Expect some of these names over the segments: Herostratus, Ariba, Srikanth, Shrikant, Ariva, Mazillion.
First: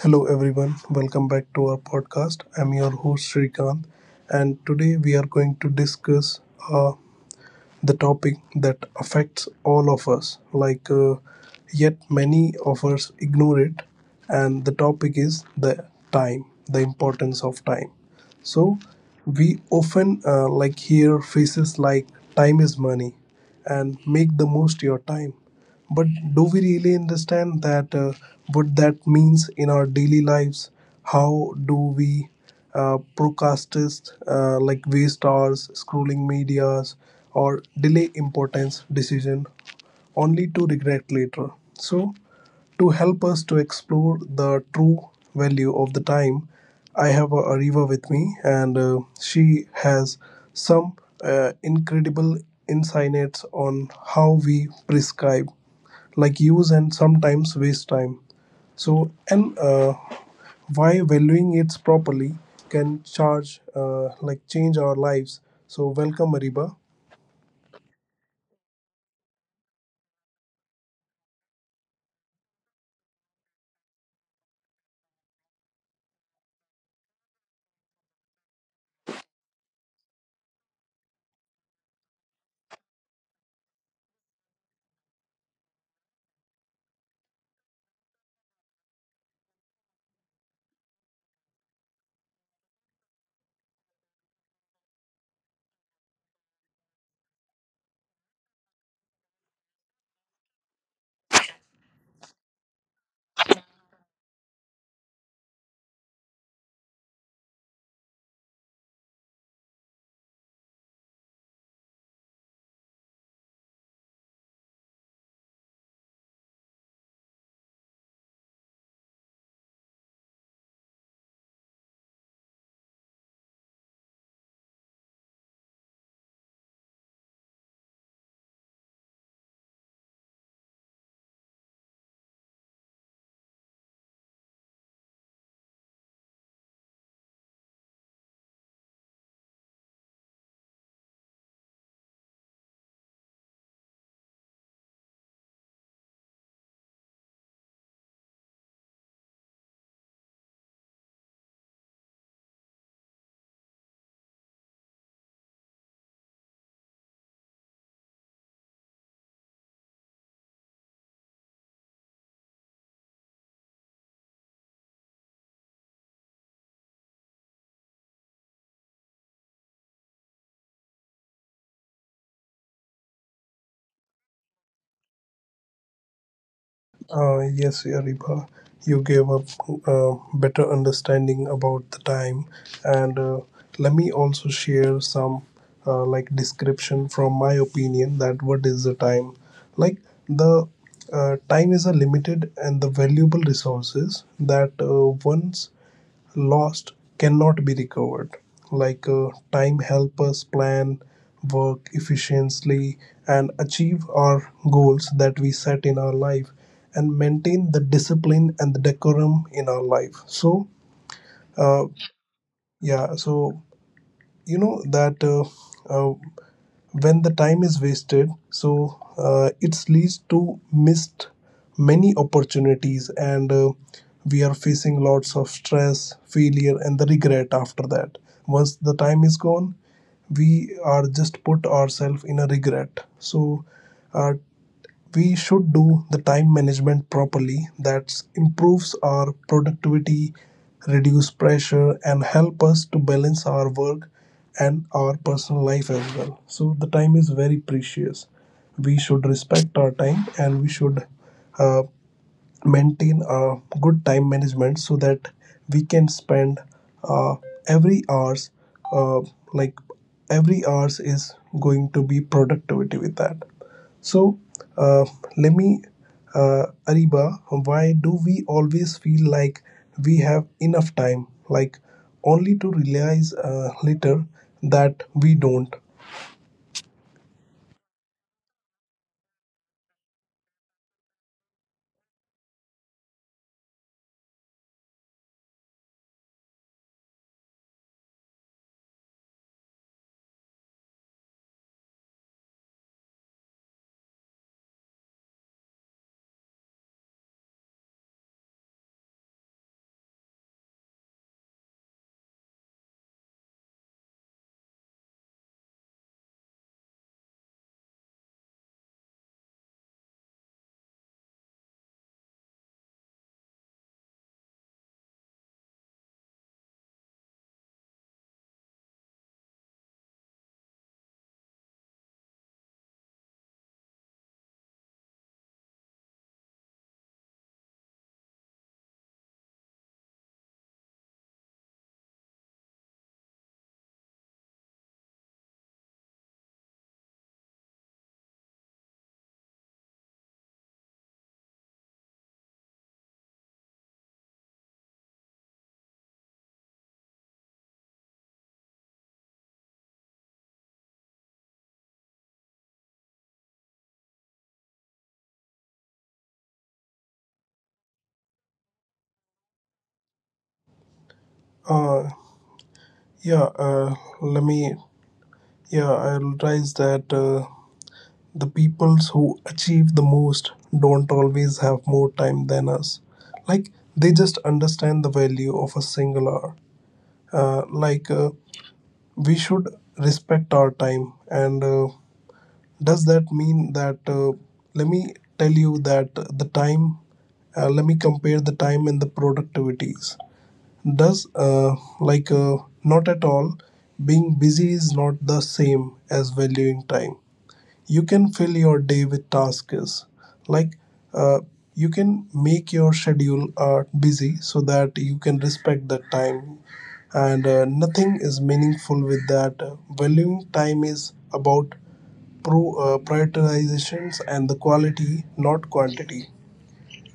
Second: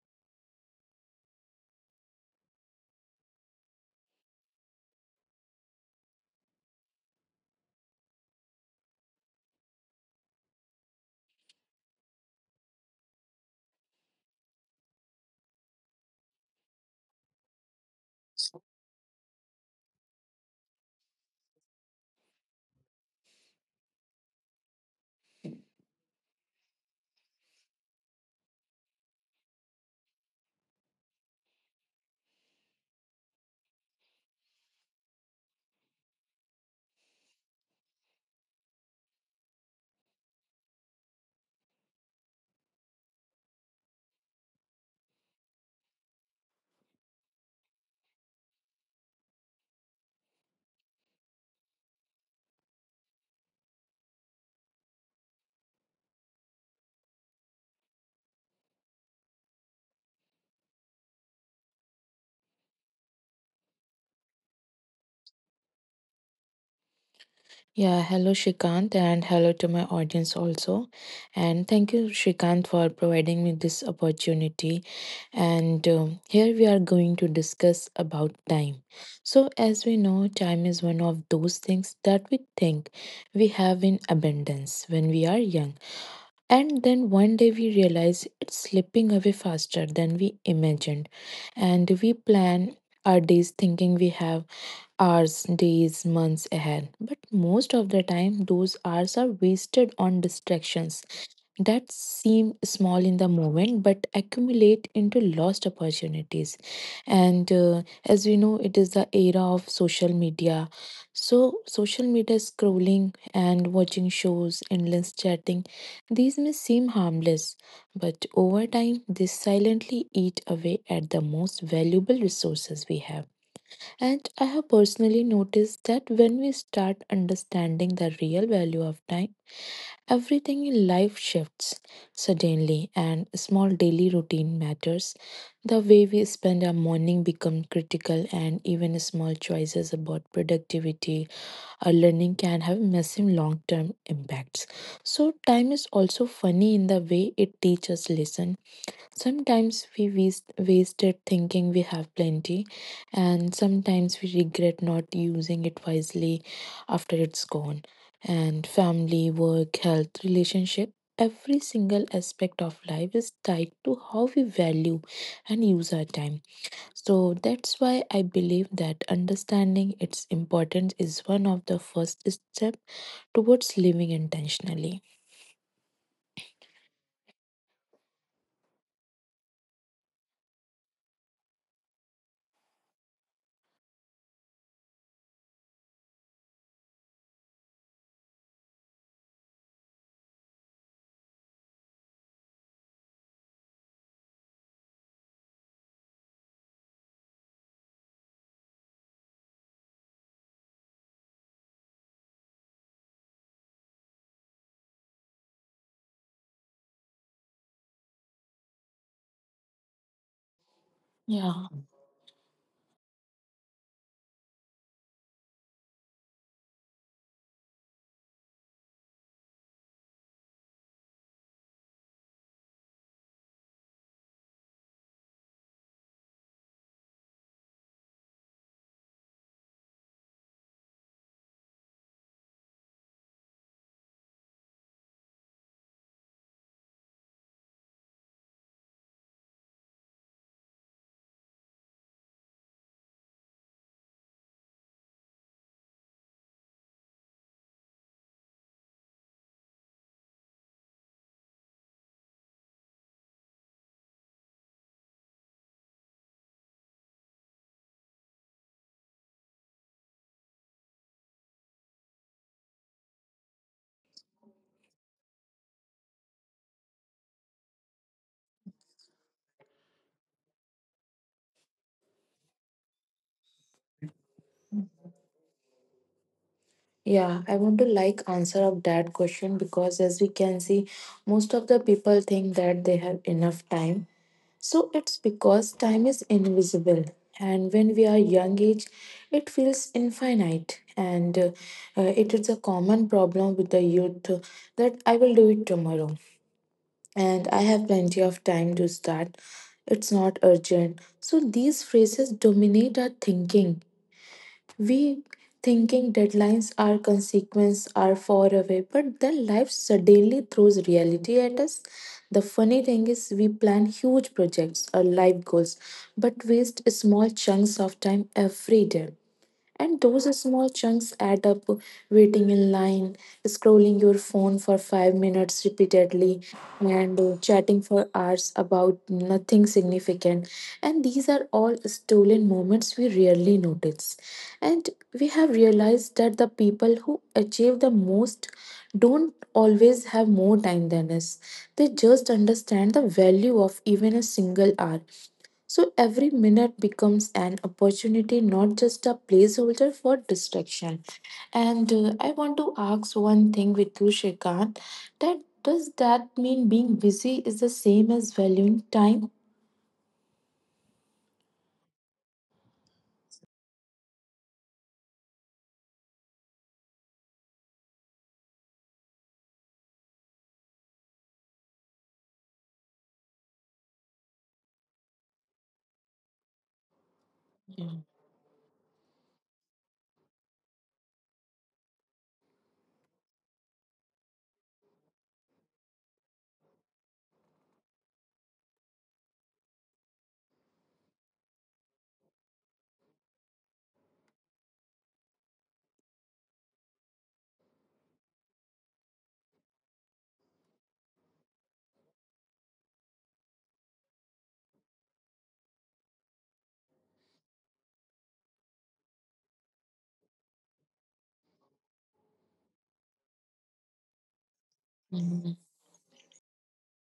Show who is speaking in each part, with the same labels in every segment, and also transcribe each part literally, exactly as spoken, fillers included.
Speaker 1: Hello, everyone. Welcome back to our podcast. I'm your host, Srikanth, and today we are going to discuss uh, the topic that affects all of us, like uh, yet many of us ignore it. And the topic is the time, the importance of time. So, we often uh, like hear phrases like time is money and make the most your time, but do we really understand that uh, what that means in our daily lives? How do we uh, procrastinate, uh, like waste hours scrolling medias or delay importance decision only to regret later? So, to help us to explore the true value of the time, I have uh, Ariva with me, and uh, she has some uh, incredible insights on how we prescribe, like use and sometimes waste time. So, and uh, why valuing it properly can charge, uh, like change our lives. So, welcome, Ariba.
Speaker 2: Yeah, hello Shrikant and hello to my audience also. And thank you Shrikant for providing me this opportunity. And um, here we are going to discuss about time. So as we know, time is one of those things that we think we have in abundance when we are young. And then one day we realize it's slipping away faster than we imagined. And we plan our days thinking we have hours, days, months ahead. But most of the time, those hours are wasted on distractions that seem small in the moment but accumulate into lost opportunities. And uh, as we know, it is the era of social media. So, social media scrolling and watching shows, endless chatting, these may seem harmless, but over time, they silently eat away at the most valuable resources we have. And I have personally noticed that when we start understanding the real value of time, everything in life shifts suddenly, and small daily routine matters. The way we spend our morning become critical, and even small choices about productivity or learning can have massive long term impacts. So, time is also funny in the way it teaches lesson. Sometimes we waste, wasted thinking we have plenty, and sometimes we regret not using it wisely after it's gone. And family, work, health, relationship, every single aspect of life is tied to how we value and use our time. So that's why I believe that understanding its importance is one of the first steps towards living intentionally.
Speaker 1: Uh, yes, Ariba, you gave a uh, better understanding about the time, and uh, let me also share some uh, like description from my opinion that what is the time. Like the uh, Time is a limited and the valuable resources that uh, once lost cannot be recovered. Like uh, time help us plan, work efficiently, and achieve our goals that we set in our life, and maintain the discipline and the decorum in our life. so
Speaker 2: Yeah.
Speaker 1: uh, yeah so you know that, uh, uh, when the time is wasted, so uh, it leads to missed many opportunities, and uh, we are facing lots of stress, failure, and the regret after that. Once the time is gone, we are just put ourselves in a regret. So uh, we should do the time management properly, that improves our productivity, reduce pressure, and help us to balance our work and our personal life as well. So the time is very precious. We should respect our time, and we should uh, maintain a good time management so that we can spend, uh, every hours, uh, like every hours is going to be productivity with that. So uh, let me uh, ariba, why do we always feel like we have enough time, like only to realize uh, later that we don't?
Speaker 2: Yeah, I want to like answer of that question because as we can see, most of the people think that they have enough time. So it's because time is invisible. And when we are young age, it feels infinite. And uh, uh, it is a common problem with the youth uh, that I will do it tomorrow. And I have plenty of time to start. It's not urgent. So these phrases dominate our thinking, we thinking deadlines are consequence are far away, but then life suddenly throws reality at us. The funny thing is we plan huge projects or life goals, but waste small chunks of time every day. And those small chunks add up, waiting in line, scrolling your phone for five minutes repeatedly, and uh, chatting for hours about nothing significant. And these are all stolen moments we rarely notice. And we have realized that the people who achieve the most don't always have more time than us, they just understand the value of even a single hour. So every minute becomes an opportunity, not just a placeholder for distraction. And uh, I want to ask one thing with you, Shrikant, that does that mean being busy is the same as valuing time?
Speaker 1: Uh, yeah uh, let me yeah I realize that, uh, the peoples who achieve the most don't always have more time than us. Like, they just understand the value of a single hour. Uh,
Speaker 2: Yeah.
Speaker 1: like, uh, we should respect our time. And uh, does that mean that, uh, let me tell you that the time, uh, let me compare the time and the productivities. Does, uh, like, uh, Not at all, being busy is not the same as valuing time. You can fill your day with tasks, like uh, you can make your schedule uh, busy so that you can respect that time, and uh, nothing is meaningful with that. Valuing time is about pro, uh, prioritizations and the quality,
Speaker 2: Mhm.
Speaker 1: not quantity.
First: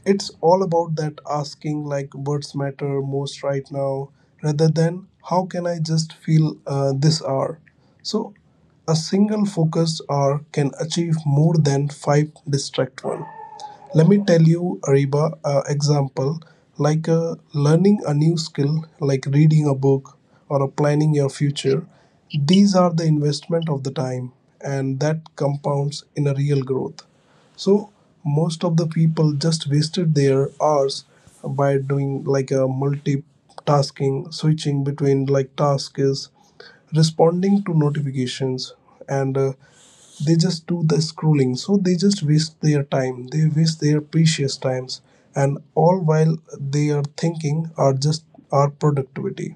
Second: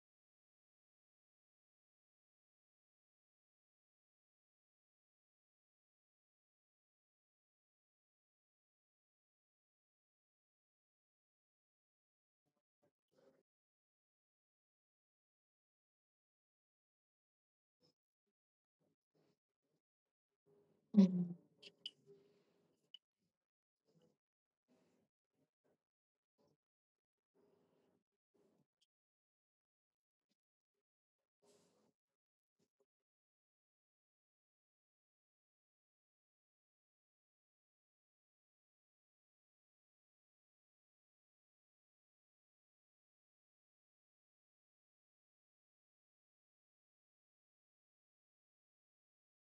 Speaker 1: It's all about that, asking like what's matter most right now rather than how can I just feel uh, this hour. So a single focused hour can achieve more than five distract one. Let me tell you, ariba, uh, example, like uh, learning a new skill, like reading a book or uh, planning your
Speaker 2: Mhm.
Speaker 1: future, these are the investment of the time, and that compounds in a real growth. So most of the people just wasted their hours by doing like a multitasking, switching between like tasks, responding to notifications, and uh, they just do the scrolling. So they just waste their time, they waste their precious times, and all while they are thinking are just our productivity.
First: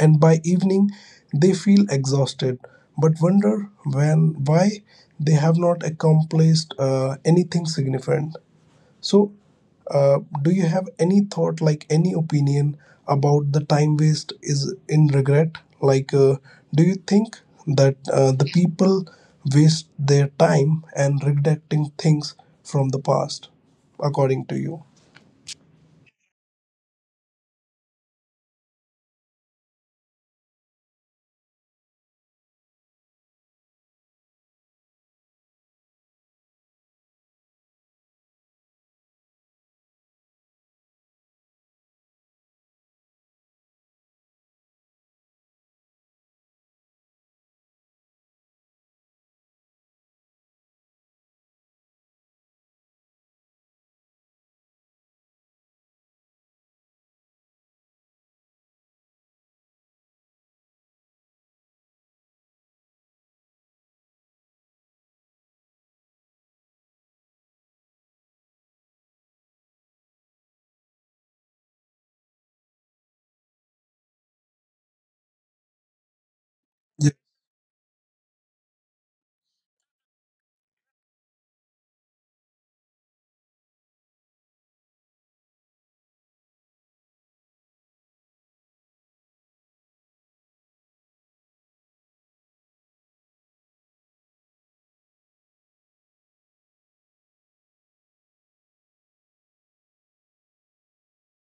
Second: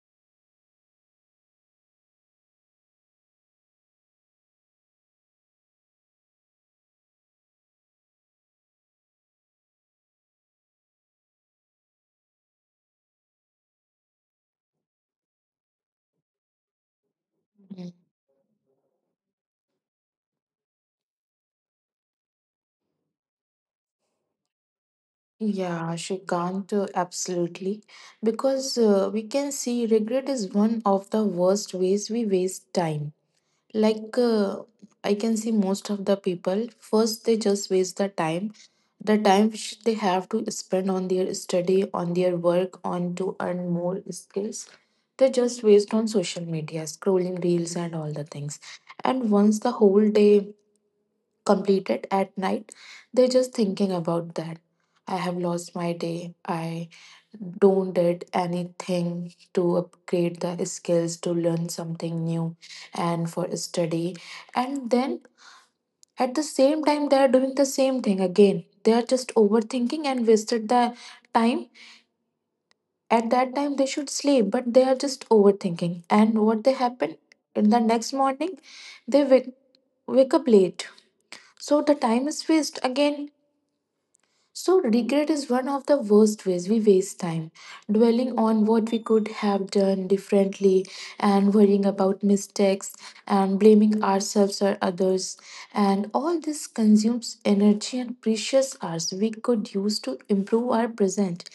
Speaker 1: And by evening they feel exhausted but wonder when why they have not accomplished uh, anything significant. So, uh, do you have any thought, like any opinion about the time waste is in regret? Like, uh, do you think
Speaker 2: Mhm.
Speaker 1: that, uh, the people waste their time and regretting things from the past, according to you?
Speaker 2: Yeah, Shrikant, uh, absolutely. Because uh, we can see regret is one of the worst ways we waste time. Like uh, I can see most of the people first, they just waste the time, the time which they have to spend on their study, on their work, on to earn more skills, they just waste on social media scrolling reels and all the things. And once the whole day completed at night, they just thinking about that, I have lost my day, I don't did anything to upgrade the skills to learn something new and for study. And then at the same time they are doing the same thing again, they are just overthinking and wasted the time. At that time they should sleep, but they are just overthinking, and what they happen in the next morning, they wake, wake up late, so the time is waste again. So, regret is one of the worst ways we waste time, dwelling on what we could have done differently and worrying about mistakes and blaming ourselves or others. And all this consumes energy and precious hours we could use to improve our present.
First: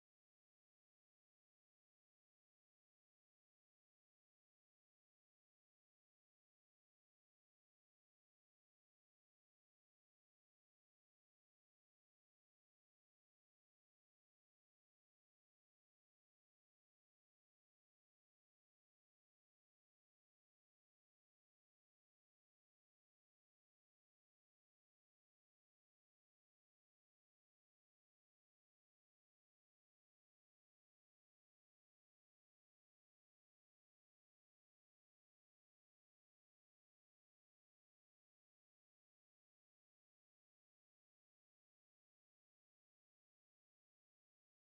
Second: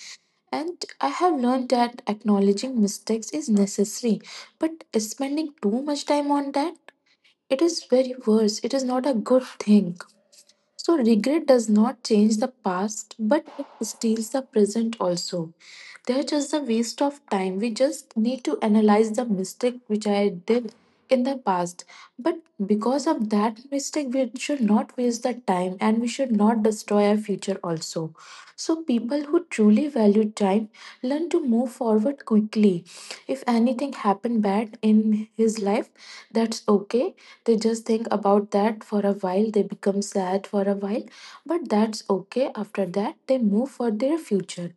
Speaker 2: And I have learned that acknowledging mistakes is necessary, but spending too much time on that, it is very worse. It is not a good thing. So, regret does not change the past, but it steals the present also. They're just a waste of time. We just need to analyze the mistake which I did in the past. But because of that mistake, we should not waste the time and we should not destroy our future also. So, people who truly value time learn to move forward quickly. If anything happened bad in his life, that's okay, they just think about that for a while, they become sad for a while, but that's okay, after that they move for their future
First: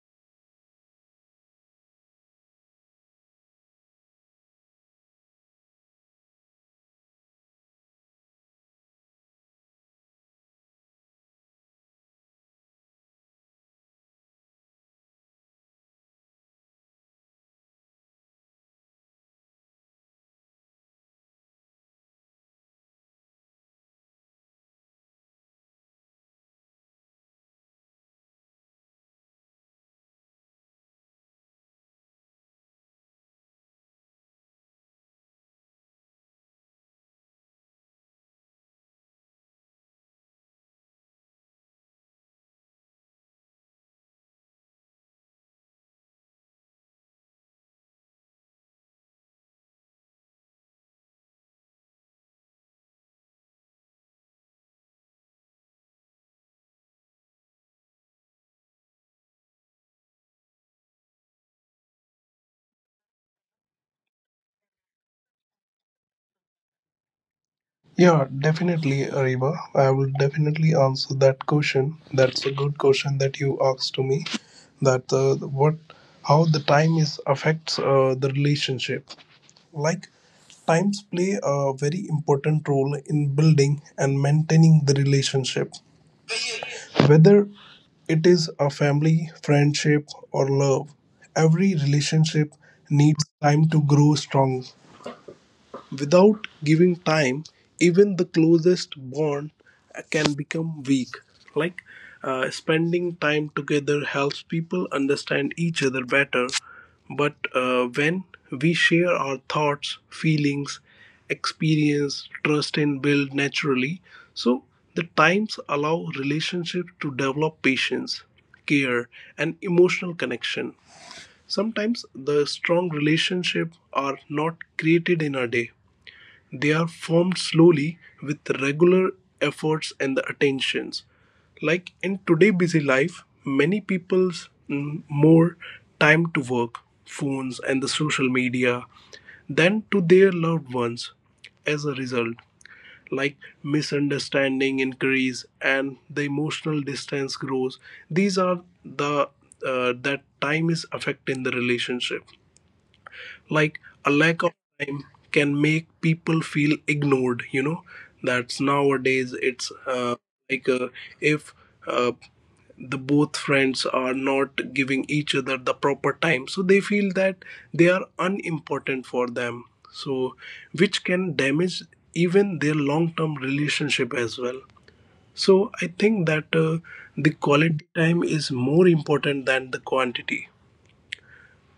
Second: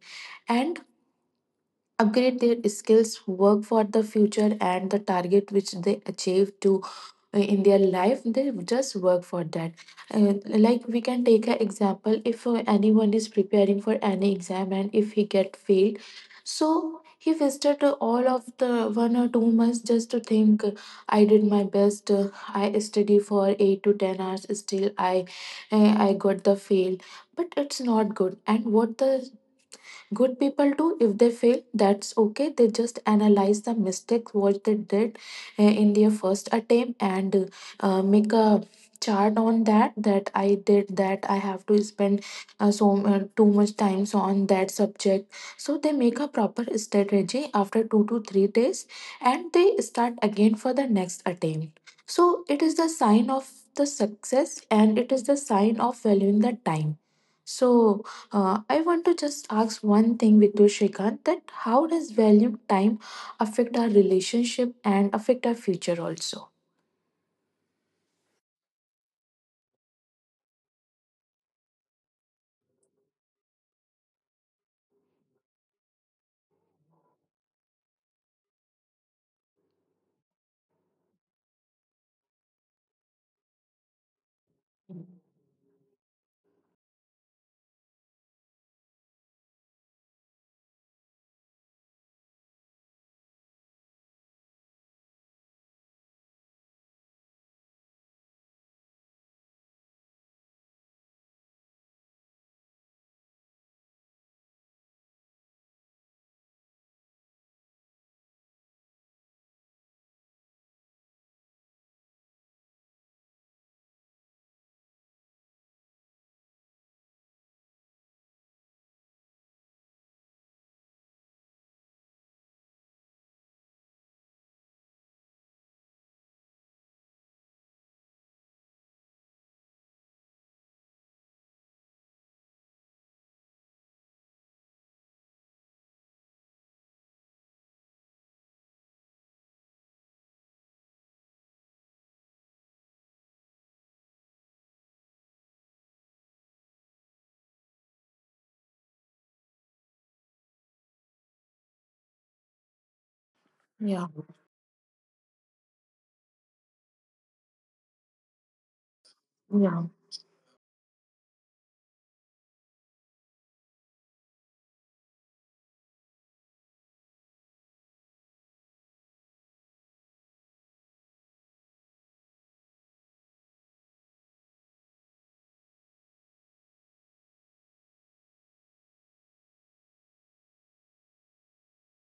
Speaker 2: and upgrade their skills, work for the future and the target which they achieve to, uh, in their life they just work for that. And like we can take an example, if uh, anyone is preparing for any exam and if he get failed, so he wasted uh, all of the one or two months just to think, uh, I did my best, uh, I study for eight to ten hours, still i uh, i got the fail. But it's not good and what the. Good people too, if they fail, that's okay. They just analyze the mistakes what they did uh, in their first attempt, and uh, make a chart on that, that I did that I have to spend uh, so uh, too much times on that subject. So they make a proper strategy after two to three days and they start again for the next attempt, so it is the sign of the success and it is the sign of valuing the time. So uh, I want to just ask one thing with you, Shrikant, that how does value time affect our relationship and affect our future also?
Speaker 1: Yeah, definitely, Ariba. I will definitely answer that question. That's a good question that you asked to me. That uh, what, how the time is affects uh, the relationship. Like times play a very important role in building and maintaining the relationship. Whether it is a family, friendship, or love, every relationship needs time to grow strong. Without giving time, even the closest bond can become weak. Like uh, Spending time together helps people understand each other better, but uh, when we share our thoughts, feelings, experience, trust, and build naturally. So the times allow relationship to develop patience, care, and emotional connection. Sometimes the strong relationship are not created in a day, they are formed slowly with regular efforts and the attentions. Like in today busy life, many people's mm, more time to work, phones and the social media than to their loved ones. As a result, like misunderstanding increase and the emotional distance grows. These are the uh, that time is affecting the relationship,
Speaker 2: Yeah,
Speaker 1: like a lack of time can make people feel ignored, you know. That's nowadays
Speaker 2: yeah.
Speaker 1: it's uh, like uh, if uh, the both friends are not giving each other the proper time, so they feel that they are unimportant for them, so which can damage even their long term relationship as well. So I think that, uh, the quality time is more important than the quantity.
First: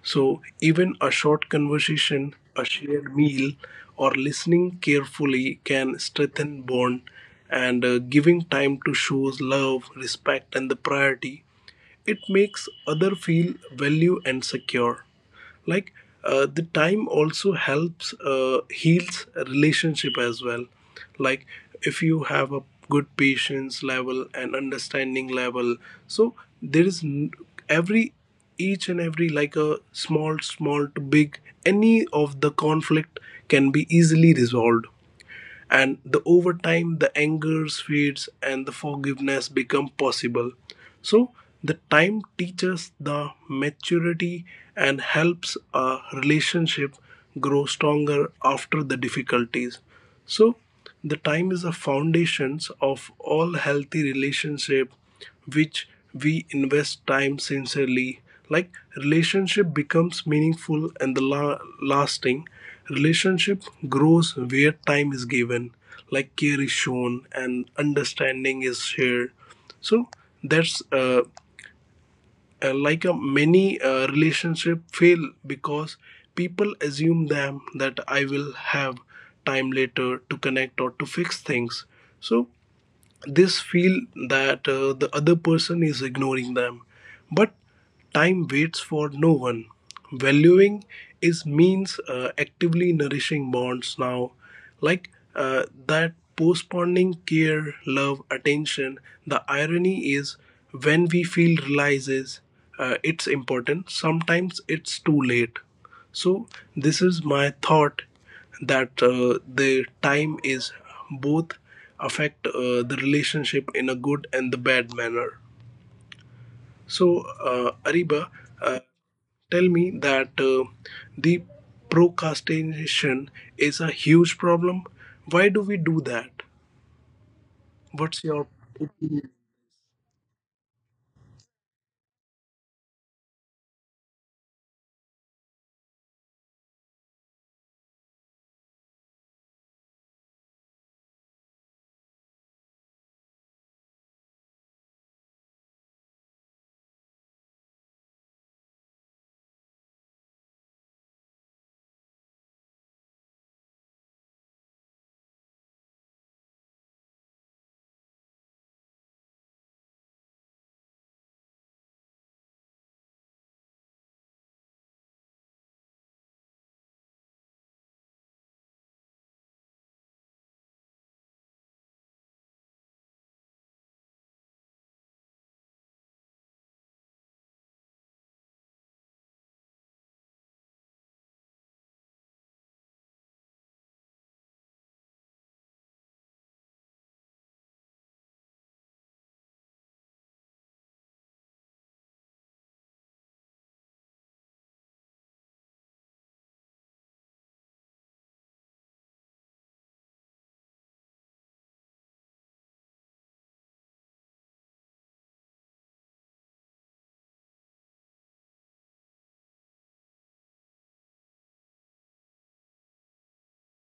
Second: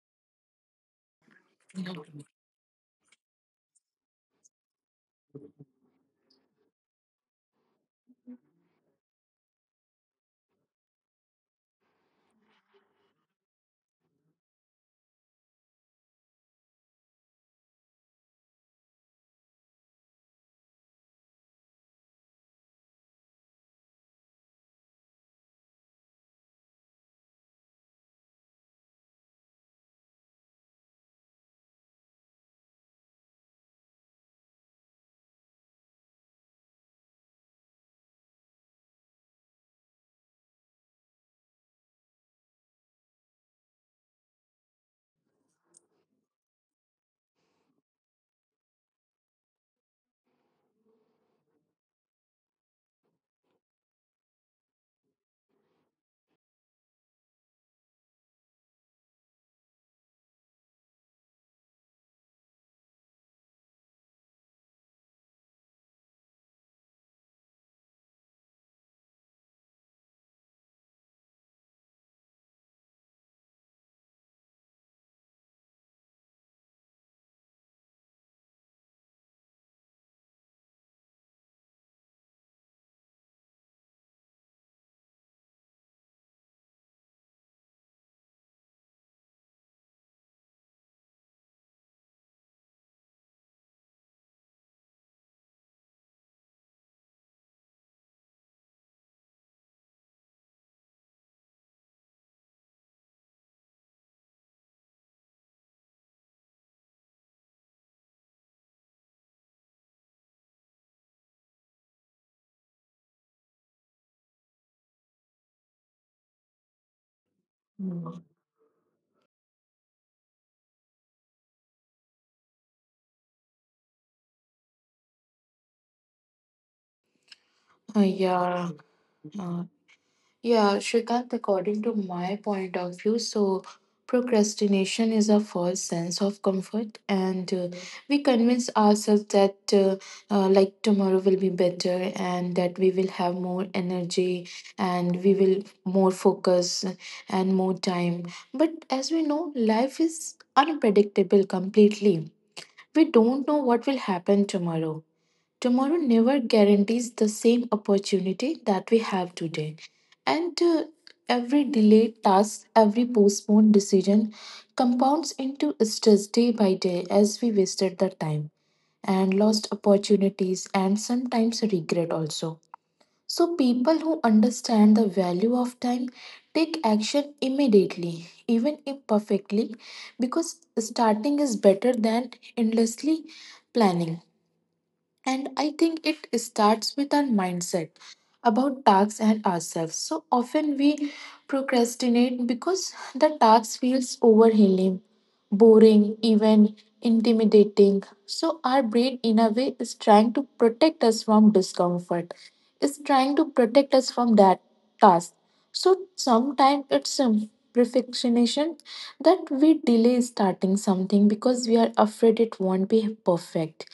Speaker 1: So, even a short conversation, a shared meal, or listening carefully can strengthen bond, and uh, giving time to shows love, respect and the priority. It makes other feel value and secure, like uh, the time also helps uh, heals a relationship as well. Like if you have a good patience level and understanding level, so there is n- every each and every like a small small to big, any of the conflict can be easily resolved, and the over time the anger fades and the forgiveness become possible. So the time teaches the maturity and helps a relationship grow stronger after the difficulties. So the time is the foundations of all healthy relationship, which we invest time sincerely. Like relationship becomes meaningful and the la- lasting. Relationship grows where time is given, like care is shown and understanding is shared. So that's uh, uh, like a many uh, relationship fail because people assume them that I will have time later to connect or to fix things. So this feel that, uh, the other person is ignoring them. But time waits for no one. Valuing is means uh, actively nourishing bonds now, like uh, that postponing care, love, attention. The irony is, when we feel realizes uh, it's important, sometimes it's too late. So this is my thought, that uh, the time is both affect uh, the relationship in a good and the bad manner. So, uh,
Speaker 2: Mm.
Speaker 1: Ariba, uh, tell me that, uh, the procrastination is a huge problem. Why do we do that?
Speaker 2: uh,
Speaker 1: What's your
Speaker 2: yeah. Yeah, Shrikant, according to my point of view, so procrastination is a false sense of comfort, and uh, we convince ourselves that uh, uh, like tomorrow will be better, and that we will have more energy, and we will more focus and more time. But as we know, life is unpredictable completely. We don't know what will happen tomorrow. Tomorrow never guarantees the same opportunity that we have today. And uh, every delayed task, every postponed decision compounds into stress day by day as we wasted the time and lost opportunities and sometimes regret also. So, people who understand the value of time take action immediately, even imperfectly, because starting is better than endlessly planning. And I think it starts with our mindset about tasks and ourselves. So often we procrastinate because the task feels overwhelming, boring, even intimidating. So our brain, in a way, is trying to protect us from discomfort, is trying to protect us from that task. So sometimes it's um, perfectionism, that we delay starting something because we are afraid it won't be perfect,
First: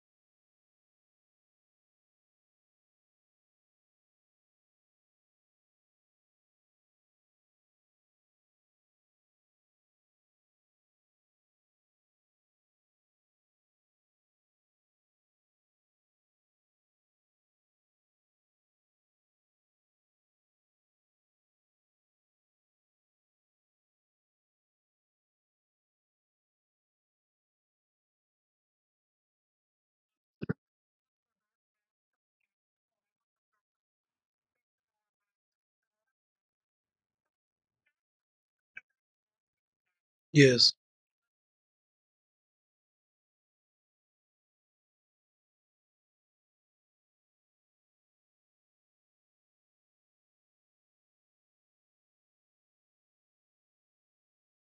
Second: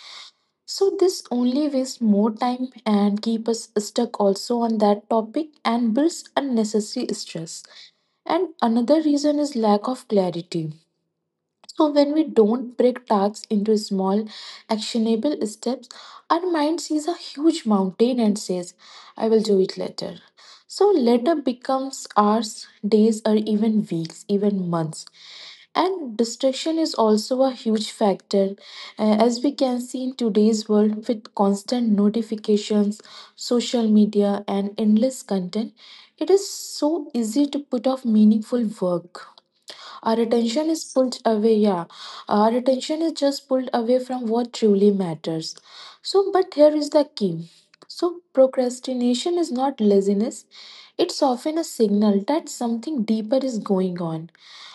Speaker 2: so this only wastes more time and keep us stuck also on that topic and builds unnecessary stress. And another reason is lack of clarity. So when we don't break tasks into small actionable steps, our mind sees a huge mountain and says, I will do it later. So later becomes hours, days, or even weeks, even months. And distraction is also a huge factor, uh, as we can see in today's world with constant notifications, social media, and endless content. It is so easy to put off meaningful work. Our attention
Speaker 1: yes?
Speaker 2: is pulled away, yeah. Our attention is just pulled away from what truly matters. So, but here is the key. So, procrastination is not laziness, it's often a signal that something deeper is going on,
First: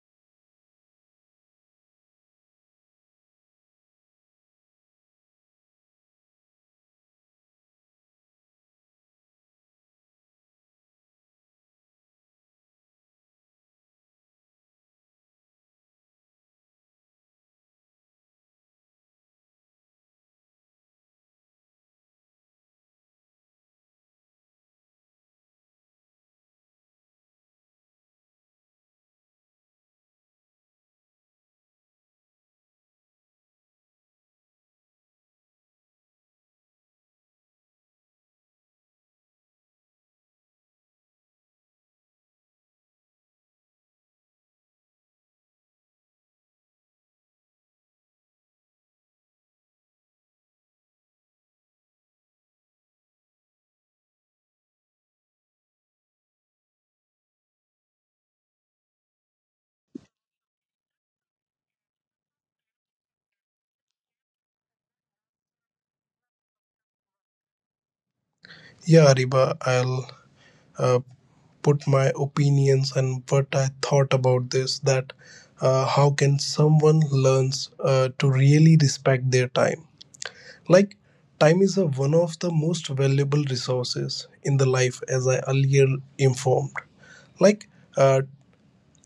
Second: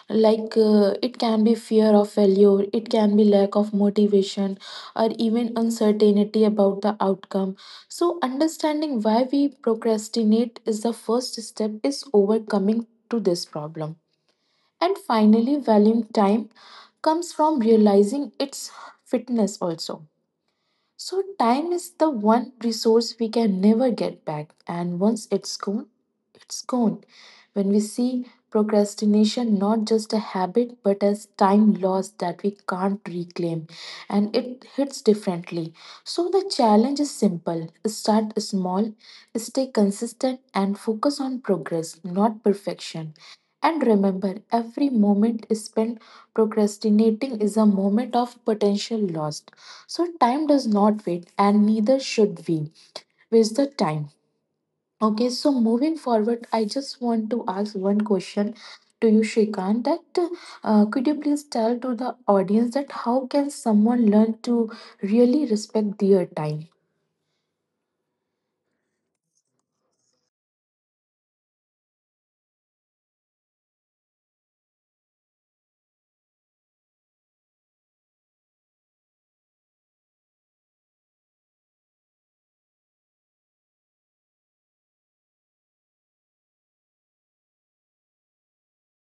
Speaker 2: like uh, it can be fear of failure, it can be lack of motivation, or even uncertainty about the outcome. So understanding why we procrastinate is the first step is overcoming to this problem. And finally, valuing time comes from realizing its fitness also. So, time is the one resource we can never get back, and once it's gone, it's gone. When we see procrastination not just a habit but as time lost that we can't reclaim, and it hits differently. So, the challenge is simple, start small, stay consistent, and focus on progress, not perfection. And remember, every moment spent procrastinating is a moment of potential lost. So time does not wait and neither should we. Waste the time. Okay, so moving forward, I just want to ask one question to you, Shrikant, that uh, could you please tell to the audience that how can someone learn to really respect their time?
Speaker 1: Yeah, Ariba, I'll uh, put my opinions and what I thought about this. That uh, How can someone learns uh, to really respect their time? Like time is a, one of the most valuable resources in the life as I earlier informed. like uh,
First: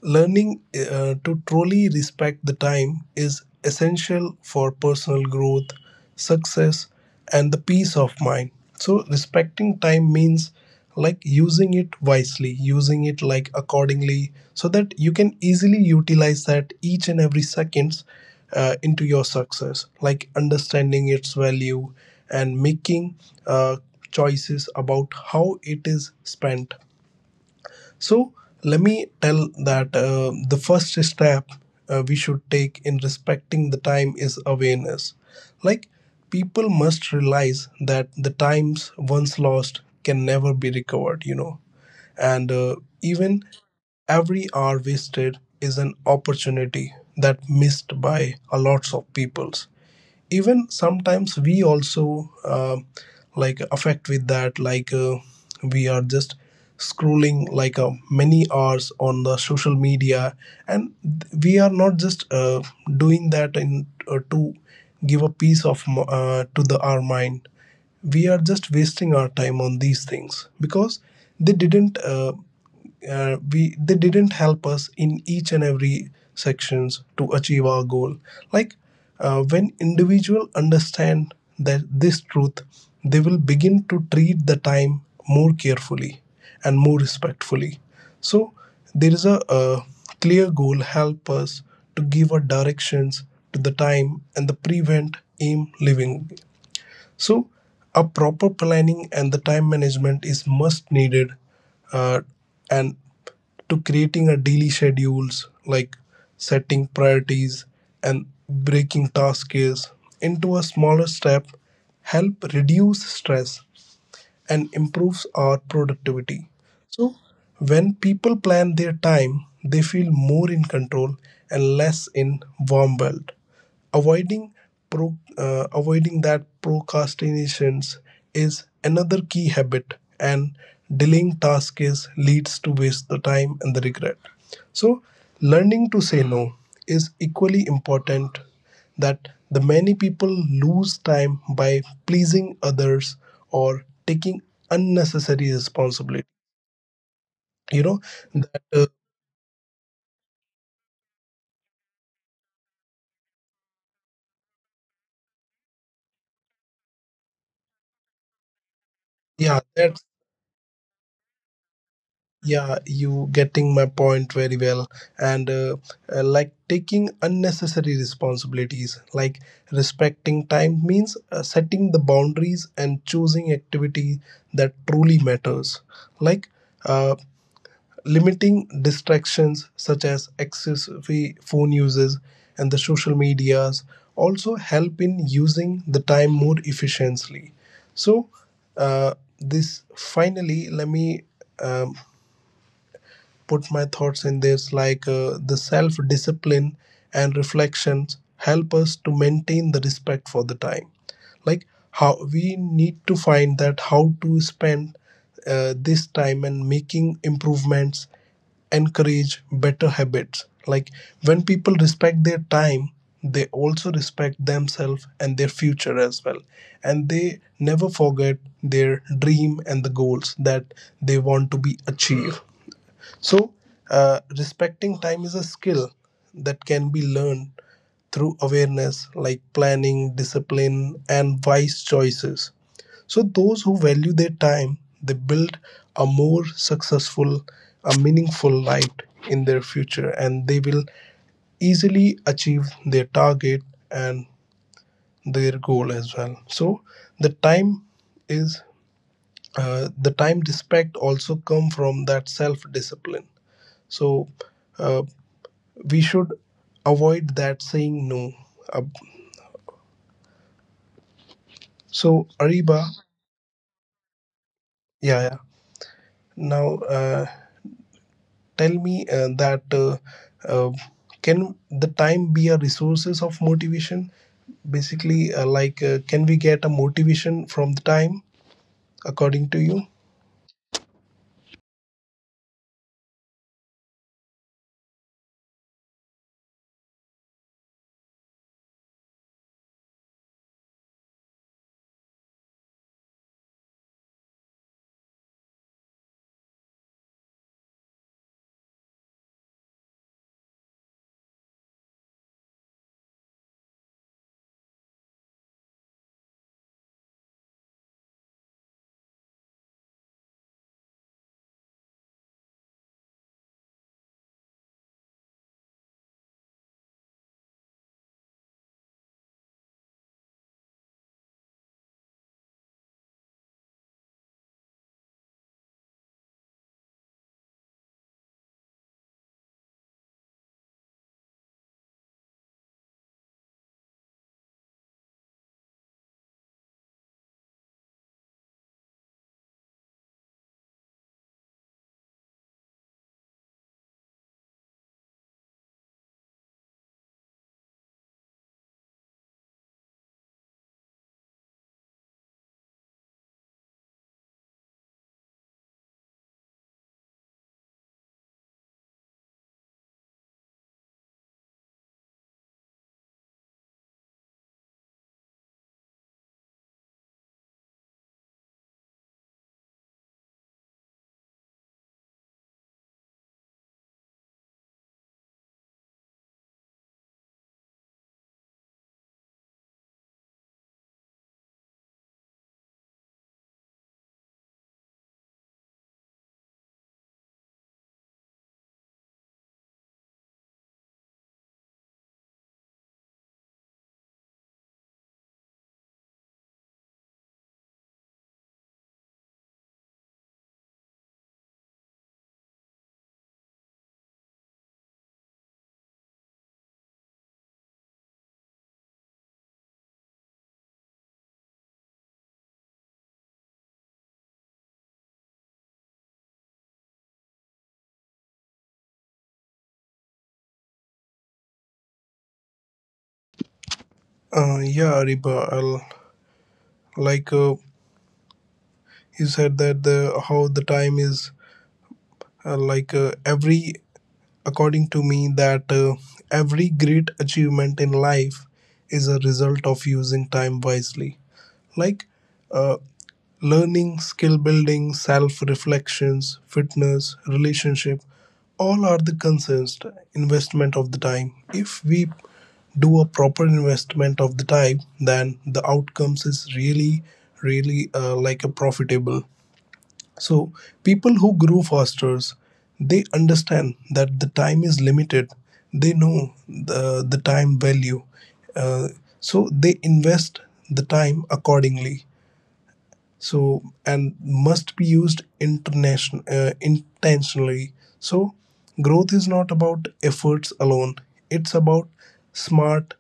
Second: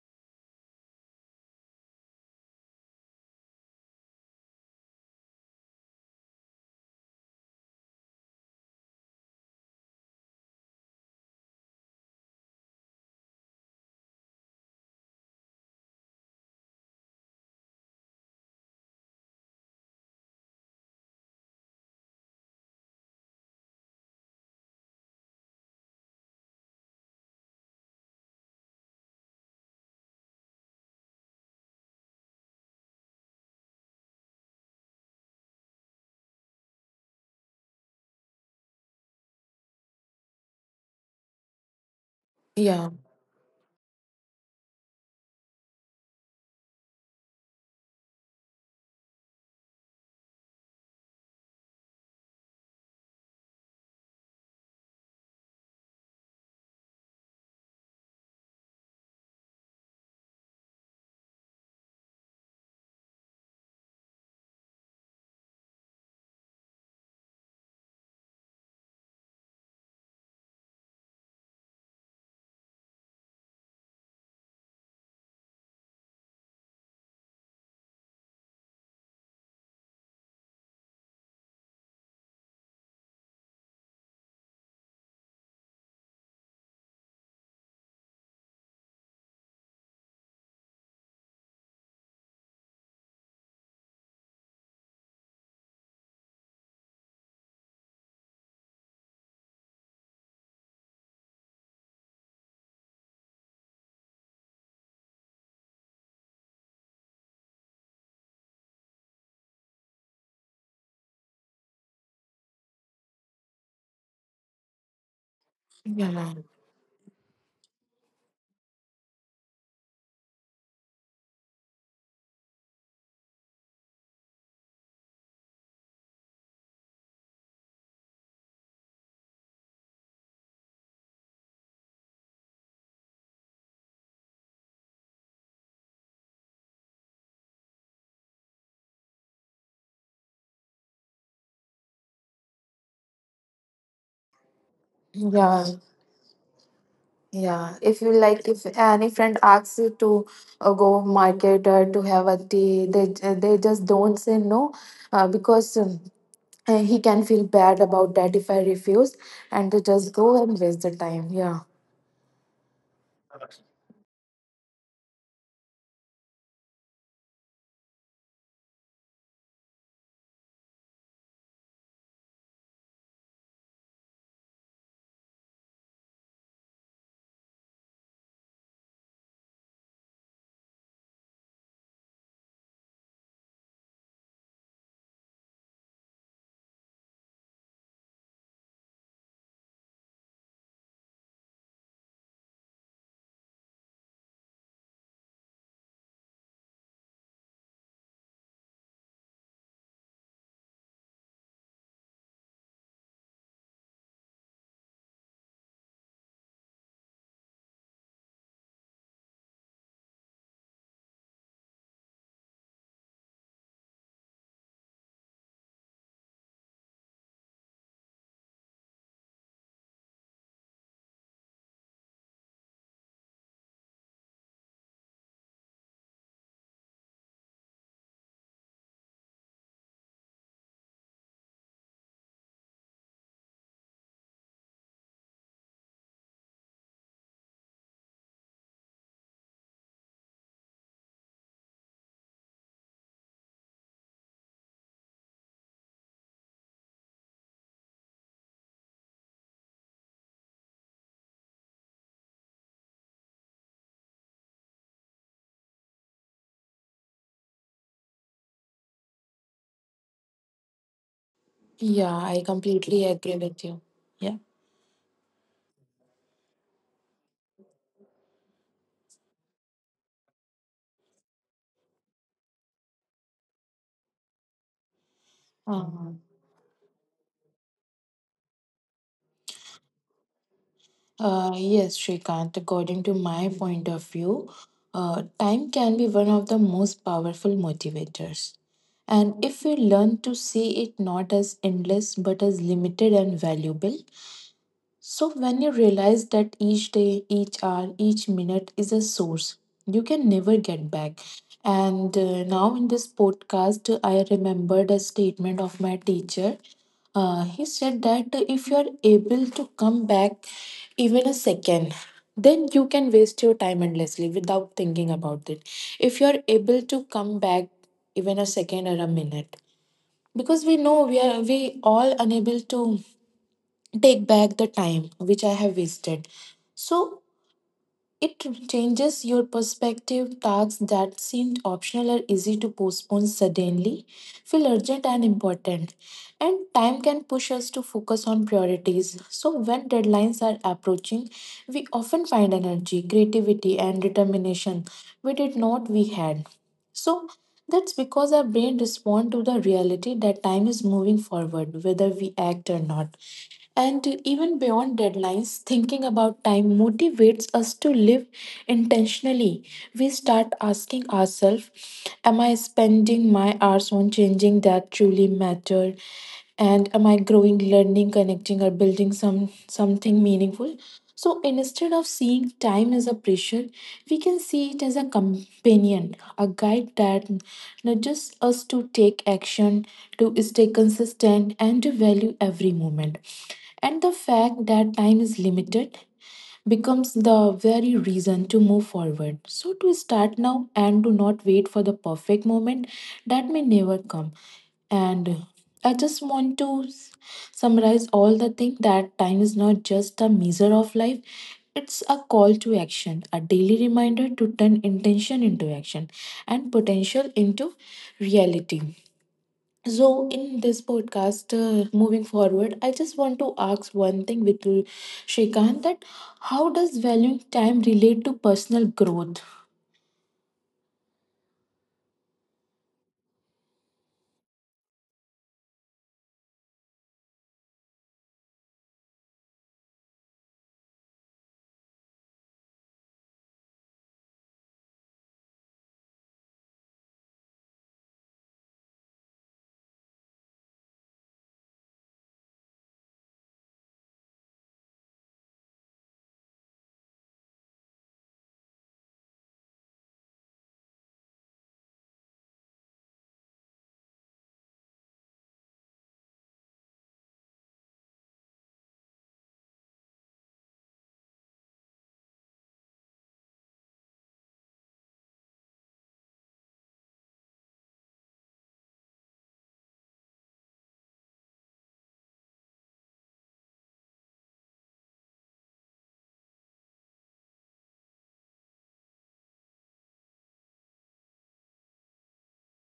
Speaker 1: Learning uh, to truly respect the time is essential for personal growth, success, and the peace of mind. So, respecting time means like using it wisely, using it like accordingly, so that you can easily utilize that each and every seconds uh, into your success, like understanding its value, and making uh, choices about how it is spent. So let me tell that, uh, the first step uh, we should take in respecting the time is awareness. Like people must realize that the times once lost can never be recovered, you know, and uh,
Speaker 2: Yeah,
Speaker 1: even every hour wasted is an opportunity that missed by a lots of peoples. Even sometimes we also, uh, like affect with that, like uh, we are just scrolling, like uh, many hours on the social media, and th- we are not just uh, doing that in uh, to give a peace of m- uh, to the our mind. We are just wasting our time on these things because they didn't uh, uh, we they didn't help us in each and every sections to achieve our goal. Like uh, when individual understand that this truth, they will begin to treat the time more carefully and more respectfully. So there is a, a clear goal help us to give our directions to the time and the prevent aim living. So, a proper planning and the time management is must needed, uh, and to creating a daily schedules, like setting priorities and breaking tasks into a smaller step, help reduce stress and improves our
Speaker 2: yeah,
Speaker 1: productivity. So, when people plan their time, they feel more in control and less in warm world. Avoiding pro, uh, avoiding that procrastinations is another key habit, and delaying tasks is, leads to waste the time and the regret. So, learning to say no is equally important that the many people lose time by pleasing others or taking unnecessary
Speaker 2: yeah.
Speaker 1: responsibility.
Speaker 2: Yeah,
Speaker 1: you know
Speaker 2: if you like,
Speaker 1: that
Speaker 2: if
Speaker 1: uh,
Speaker 2: any friend asks you to uh, go market or to have a tea, they uh, they just don't say no, uh, because um, uh, he can feel bad about that if I refuse,
Speaker 1: yeah
Speaker 2: and to
Speaker 1: that's
Speaker 2: just go and waste the time. Yeah,
Speaker 1: yeah, you getting my point very well. And uh, uh, Like taking unnecessary responsibilities, like respecting time means uh, setting the boundaries and choosing activity that truly matters. like uh, Limiting distractions such as excessive phone uses and the social medias also help in using the time more efficiently. So, uh, this finally, let me um, put my thoughts in this like uh, the self discipline and reflections help us to maintain the respect for the time, like how we need to find that how to spend uh, this time, and making improvements encourage better habits, like when people respect their time they also respect themselves and their future as well, and they never forget their dream and the goals that they want to be achieved. So, uh, respecting time is a skill that can be learned through awareness, like planning, discipline, and wise choices. So, those who value their time, they build a more successful, a meaningful life in their future, and they will easily achieve their target and their goal as well. So, the time is uh, the time respect also come from that self discipline. So, uh, we should avoid that saying no. Uh,
Speaker 2: yeah,
Speaker 1: so
Speaker 2: I
Speaker 1: Ariba,
Speaker 2: completely agree with you. Yeah.
Speaker 1: yeah, yeah. Now uh, tell me uh, that uh, uh, can the time be a resources of motivation? Basically, uh, like uh,
Speaker 2: Uh,
Speaker 1: can we get a motivation from the time according to you?
Speaker 2: uh, yes, Shrikant, according to my point of view, uh, time can be one of the most powerful motivators. And if we learn to see it not as endless but as limited and valuable, so when you realize that each day, each hour, each minute is a source you can never get back. And uh, now in this podcast, I remembered a statement of my teacher. Uh, he said that if you are able to come back even a second, then you can waste your time endlessly without thinking about it. If you're able to come back even a second or a minute, because we know we are we all unable to take back the time which I have wasted. So it changes your perspective. Tasks that seemed optional are easy to postpone suddenly, feel urgent and important. And time can push us to focus on priorities. So, when deadlines are approaching, we often find energy, creativity, and determination we did not we had. So that's because our brain responds to the reality that time is moving forward, whether we act or not. And even beyond deadlines, thinking about time motivates us to live intentionally. We start asking ourselves, am I spending my hours on changing that truly matter? And am I growing, learning, connecting, or building some something meaningful? So instead of seeing time as a pressure, we can see it as a companion, a guide that nudges us to take action, to stay consistent, and to value every moment. And the fact that time is limited becomes the very reason to move forward. So, to start now and do not wait for the perfect moment that may never come. And I just want to s- summarize all the thing that time is not just a measure of life. It's a call to action, a daily reminder to turn intention into action and potential into reality. So, in this podcast, uh, moving forward, I just want to ask one thing with you, Shrikant, that how does valuing time relate to personal growth?
Speaker 1: Uh, yeah, Ariba. I'll, like uh, you said that the how the time is uh, like uh, every according to me that uh, every great achievement in life is a result of using time wisely, like uh, learning, skill building, self reflections, fitness, relationship, all are the concerns, investment of the time. If we do a proper investment of the time, then the outcomes is really really uh, like a profitable. So, people who grow fasters, they understand that the time is limited. They know the, the time value. Uh, so, they invest the time accordingly. So, and must be used internation, uh, intentionally. So, growth is not about efforts alone, it's about smart,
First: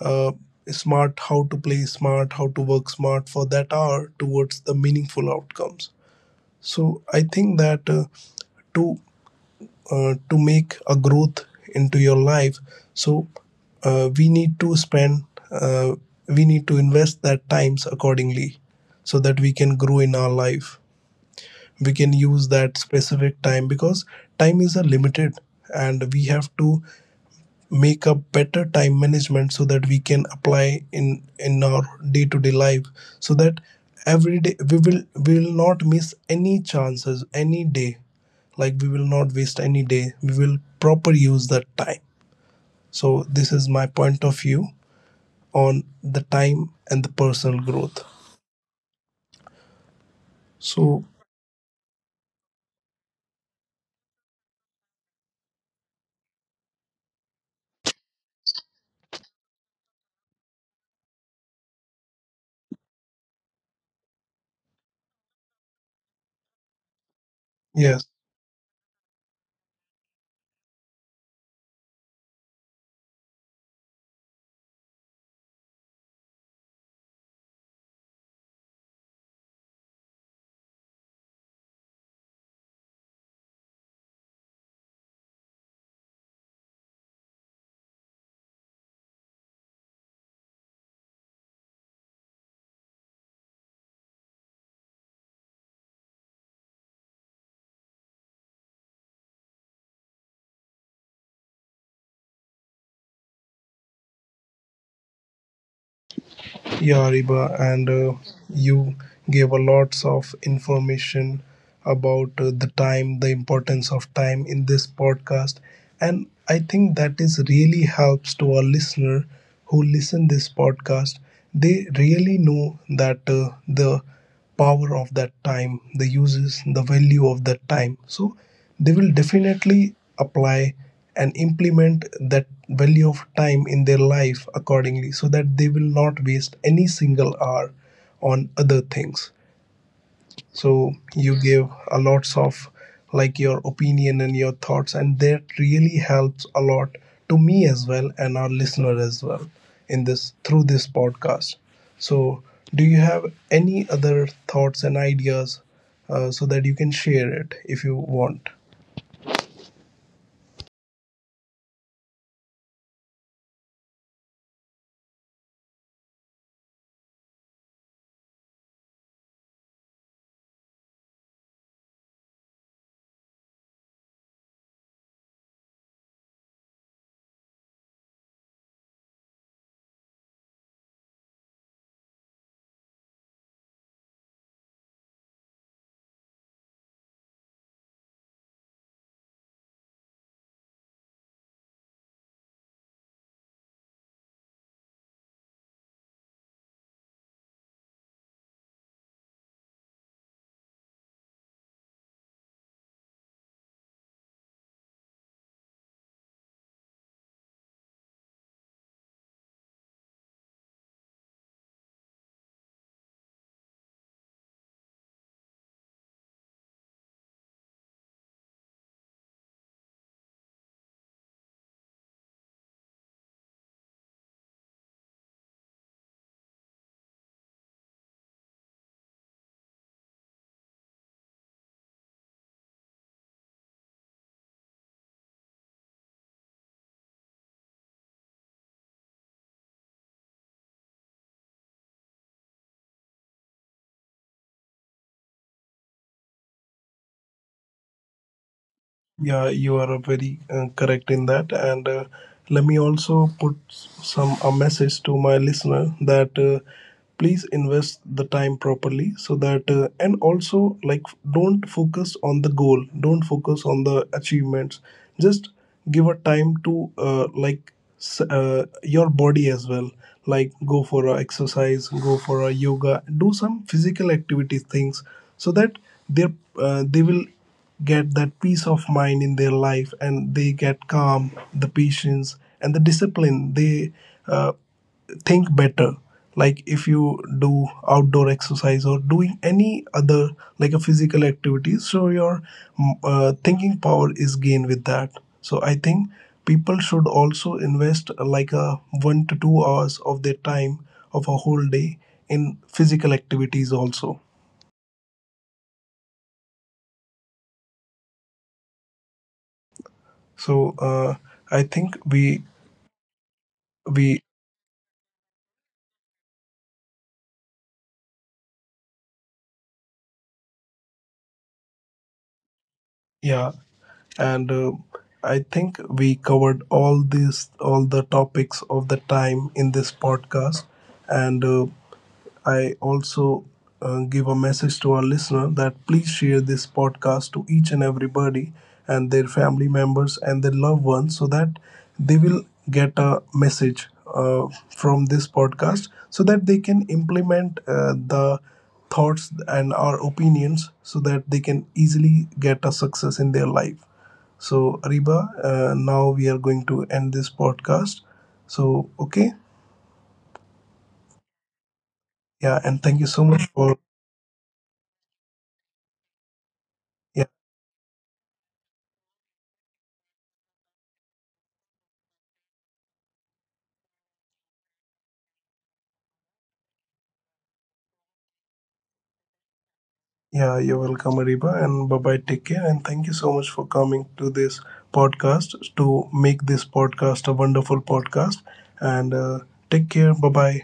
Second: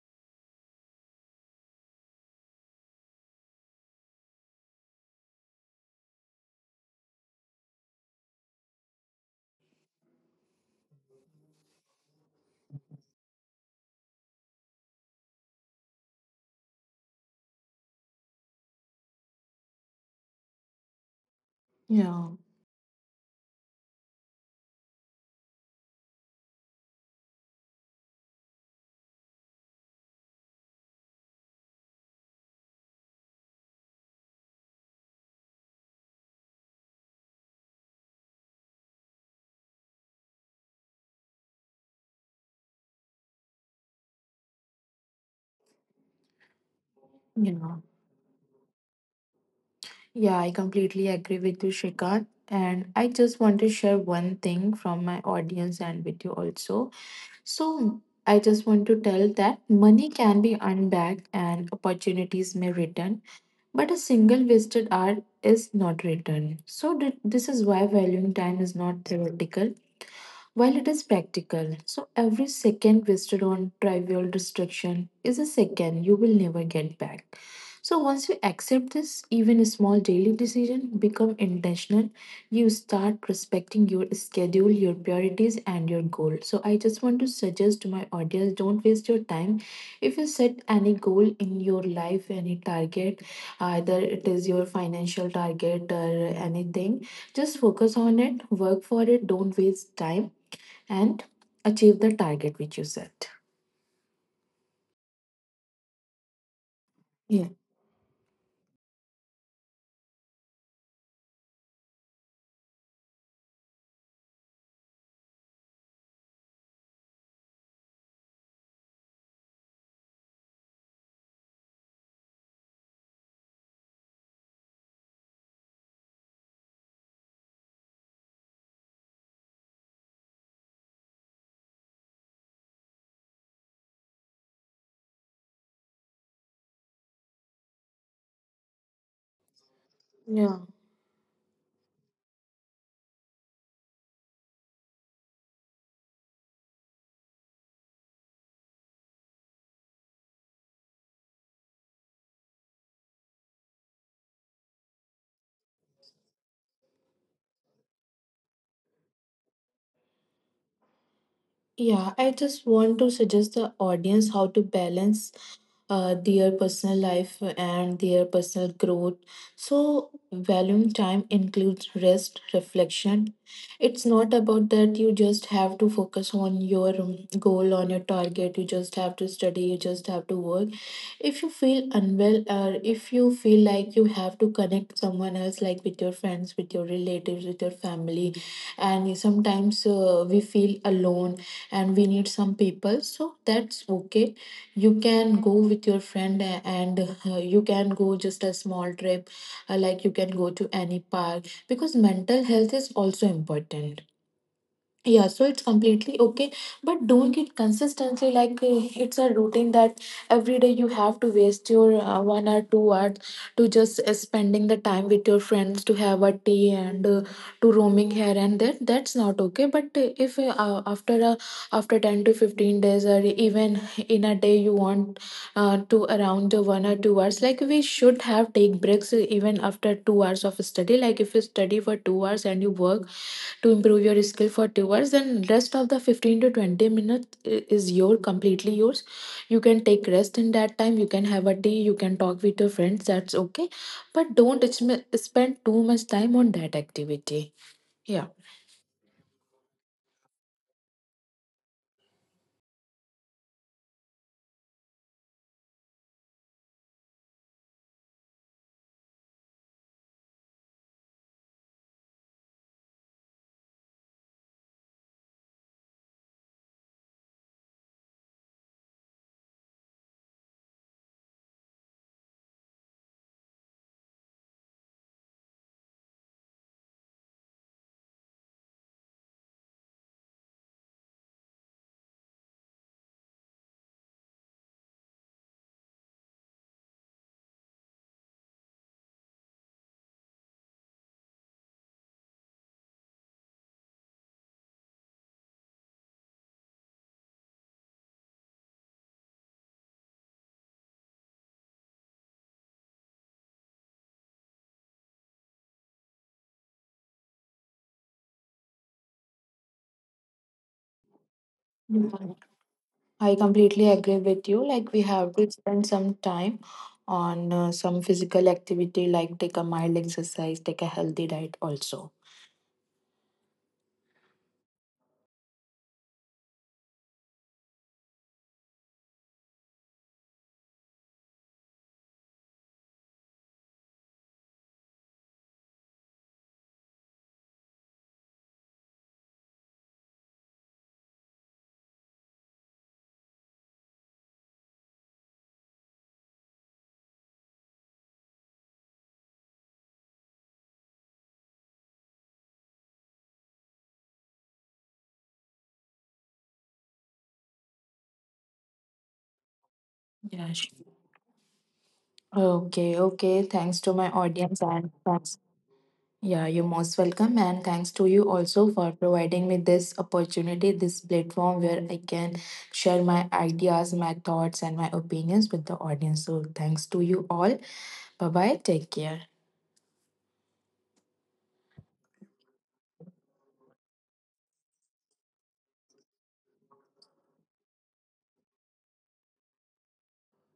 Speaker 1: uh, smart, how to play smart, how to work smart for that hour towards the meaningful outcomes. So I think that uh, to uh, to make a growth into your life, so uh, we need to spend uh, we need to invest that times accordingly, so that we can grow in our life. We can
Speaker 2: Yeah,
Speaker 1: use that specific time because time is a limited, and we have to make a better time management so that we can apply in in our day to day life, so that every day we will we will not miss any chances any day, like we will not waste any day, we will proper use that time. So this is my point of view on the time and the
Speaker 2: you
Speaker 1: personal
Speaker 2: know.
Speaker 1: growth.
Speaker 2: Yeah, I
Speaker 1: So
Speaker 2: completely agree with you, Shrikant. And I just want to share one thing from my audience and with you also. So, I just want to tell that money can be earned back and opportunities may return, but a single wasted hour is not returned. So, th- this is why
Speaker 1: yes.
Speaker 2: valuing time is not theoretical while it is practical, so every second wasted on trivial distraction is a second you will never get back. So once you accept this, even a small daily decision become intentional. You start respecting your schedule, your priorities, and your goal. So I just want to suggest to my audience: don't waste your time. If you set any goal in your life, any target, either it is your financial target or anything, just focus on it. Work for it. Don't waste time and achieve the target which you set.
Speaker 1: Yeah,
Speaker 2: Yeah.
Speaker 1: Ariba, and uh, you gave a lots of information about uh, the time, the importance of time in this podcast, and I think that is really helps to our listener who listen this podcast. They really know that uh, the power of that time, the uses, the value of that time. So they will definitely apply and implement that value of time in their life accordingly so that they will not waste any single hour on other things.
Speaker 2: Yeah.
Speaker 1: So you give a lots of like your opinion and your thoughts, and that really helps a lot to me as well and our listener as well in this through this podcast. So do you have any other thoughts and ideas uh, so that you can share it if you want?
Speaker 2: Yeah. I just want to suggest the audience how to balance uh, their personal life and their personal growth. So, valuing time includes rest, reflection. It's not about that you just have to focus on your um, goal, on your target, you just have to study, you just have to work. If you feel unwell, or if you feel like you have to connect someone else, like with your friends, with your relatives, with your family, and sometimes uh, we feel alone and we need some people, so that's okay. You can go with your friend a- and uh, you can go just a small trip, uh, like you can go to any park, because mental health is also important. Yeah, so it's completely okay, but don't it consistently, like uh, it's a routine that every day you have to waste your uh, one or two hours to just uh, spending the time with your friends to have a tea and uh, to roaming here and there. That's not okay. But uh, if uh, uh, after a after ten to fifteen days, or even in a day you want uh, to around the one or two hours, like we should have take breaks uh, even after two hours of study. Like if you study for two hours and you work to improve your skill for two hours, then rest of the fifteen to twenty minutes i- is your completely yours. You can take rest in that time, you can have a tea, you can talk with your friends, that's okay, but don't sm- spend too much time on that activity. Yeah.
Speaker 1: Yeah, you are very uh, correct in that. And uh, Let me also put some a message to my listener that uh, please invest the time properly, so that uh, and also like, don't focus on the goal, don't focus on the achievements. Just give a time to uh, like s- uh, your body as well. Like go for a exercise, go for a yoga, do some physical activity things, so that they uh, they will get that peace of mind in their life, and they get calm, the patience and the discipline. They uh, think better, like if you do outdoor exercise or doing any other like a physical activity, so your mm, uh, thinking power is gained with that. So I think people should also invest uh, like a one to two hours of their time of a whole day in physical activities also. So uh, i think
Speaker 2: Mhm.
Speaker 1: we
Speaker 2: I completely
Speaker 1: we
Speaker 2: agree with you, like we have to spend some time on uh, some physical activity, like take a mild exercise, take a healthy diet also.
Speaker 1: Yeah, and uh, I think we covered all these, all the topics of the time in this podcast, and. Uh, I also uh, give a message to our listener that please share this podcast to each and everybody and their family members and their loved ones, so that they will get a message uh, from this podcast, so that they can implement uh, the thoughts and our opinions so that they can easily get a success in their life. So, Ariba, uh, now we are going to end this podcast. So, okay.
Speaker 2: Yeah, sure.
Speaker 1: Yeah. And thank
Speaker 2: Okay,
Speaker 1: you so much
Speaker 2: okay,
Speaker 1: for.
Speaker 2: thanks to my audience and thanks. Yeah, you're most
Speaker 1: Yeah.
Speaker 2: welcome, and thanks to you also for providing me this opportunity, this platform where I can share my ideas, my thoughts, and my opinions with the audience. So, thanks to you all. Bye bye. Take care.
Speaker 1: Yeah, you're welcome, Ariba, and bye bye. Take care, and thank you so much for coming to this podcast to make this podcast a wonderful podcast. And uh, Take care. Bye bye.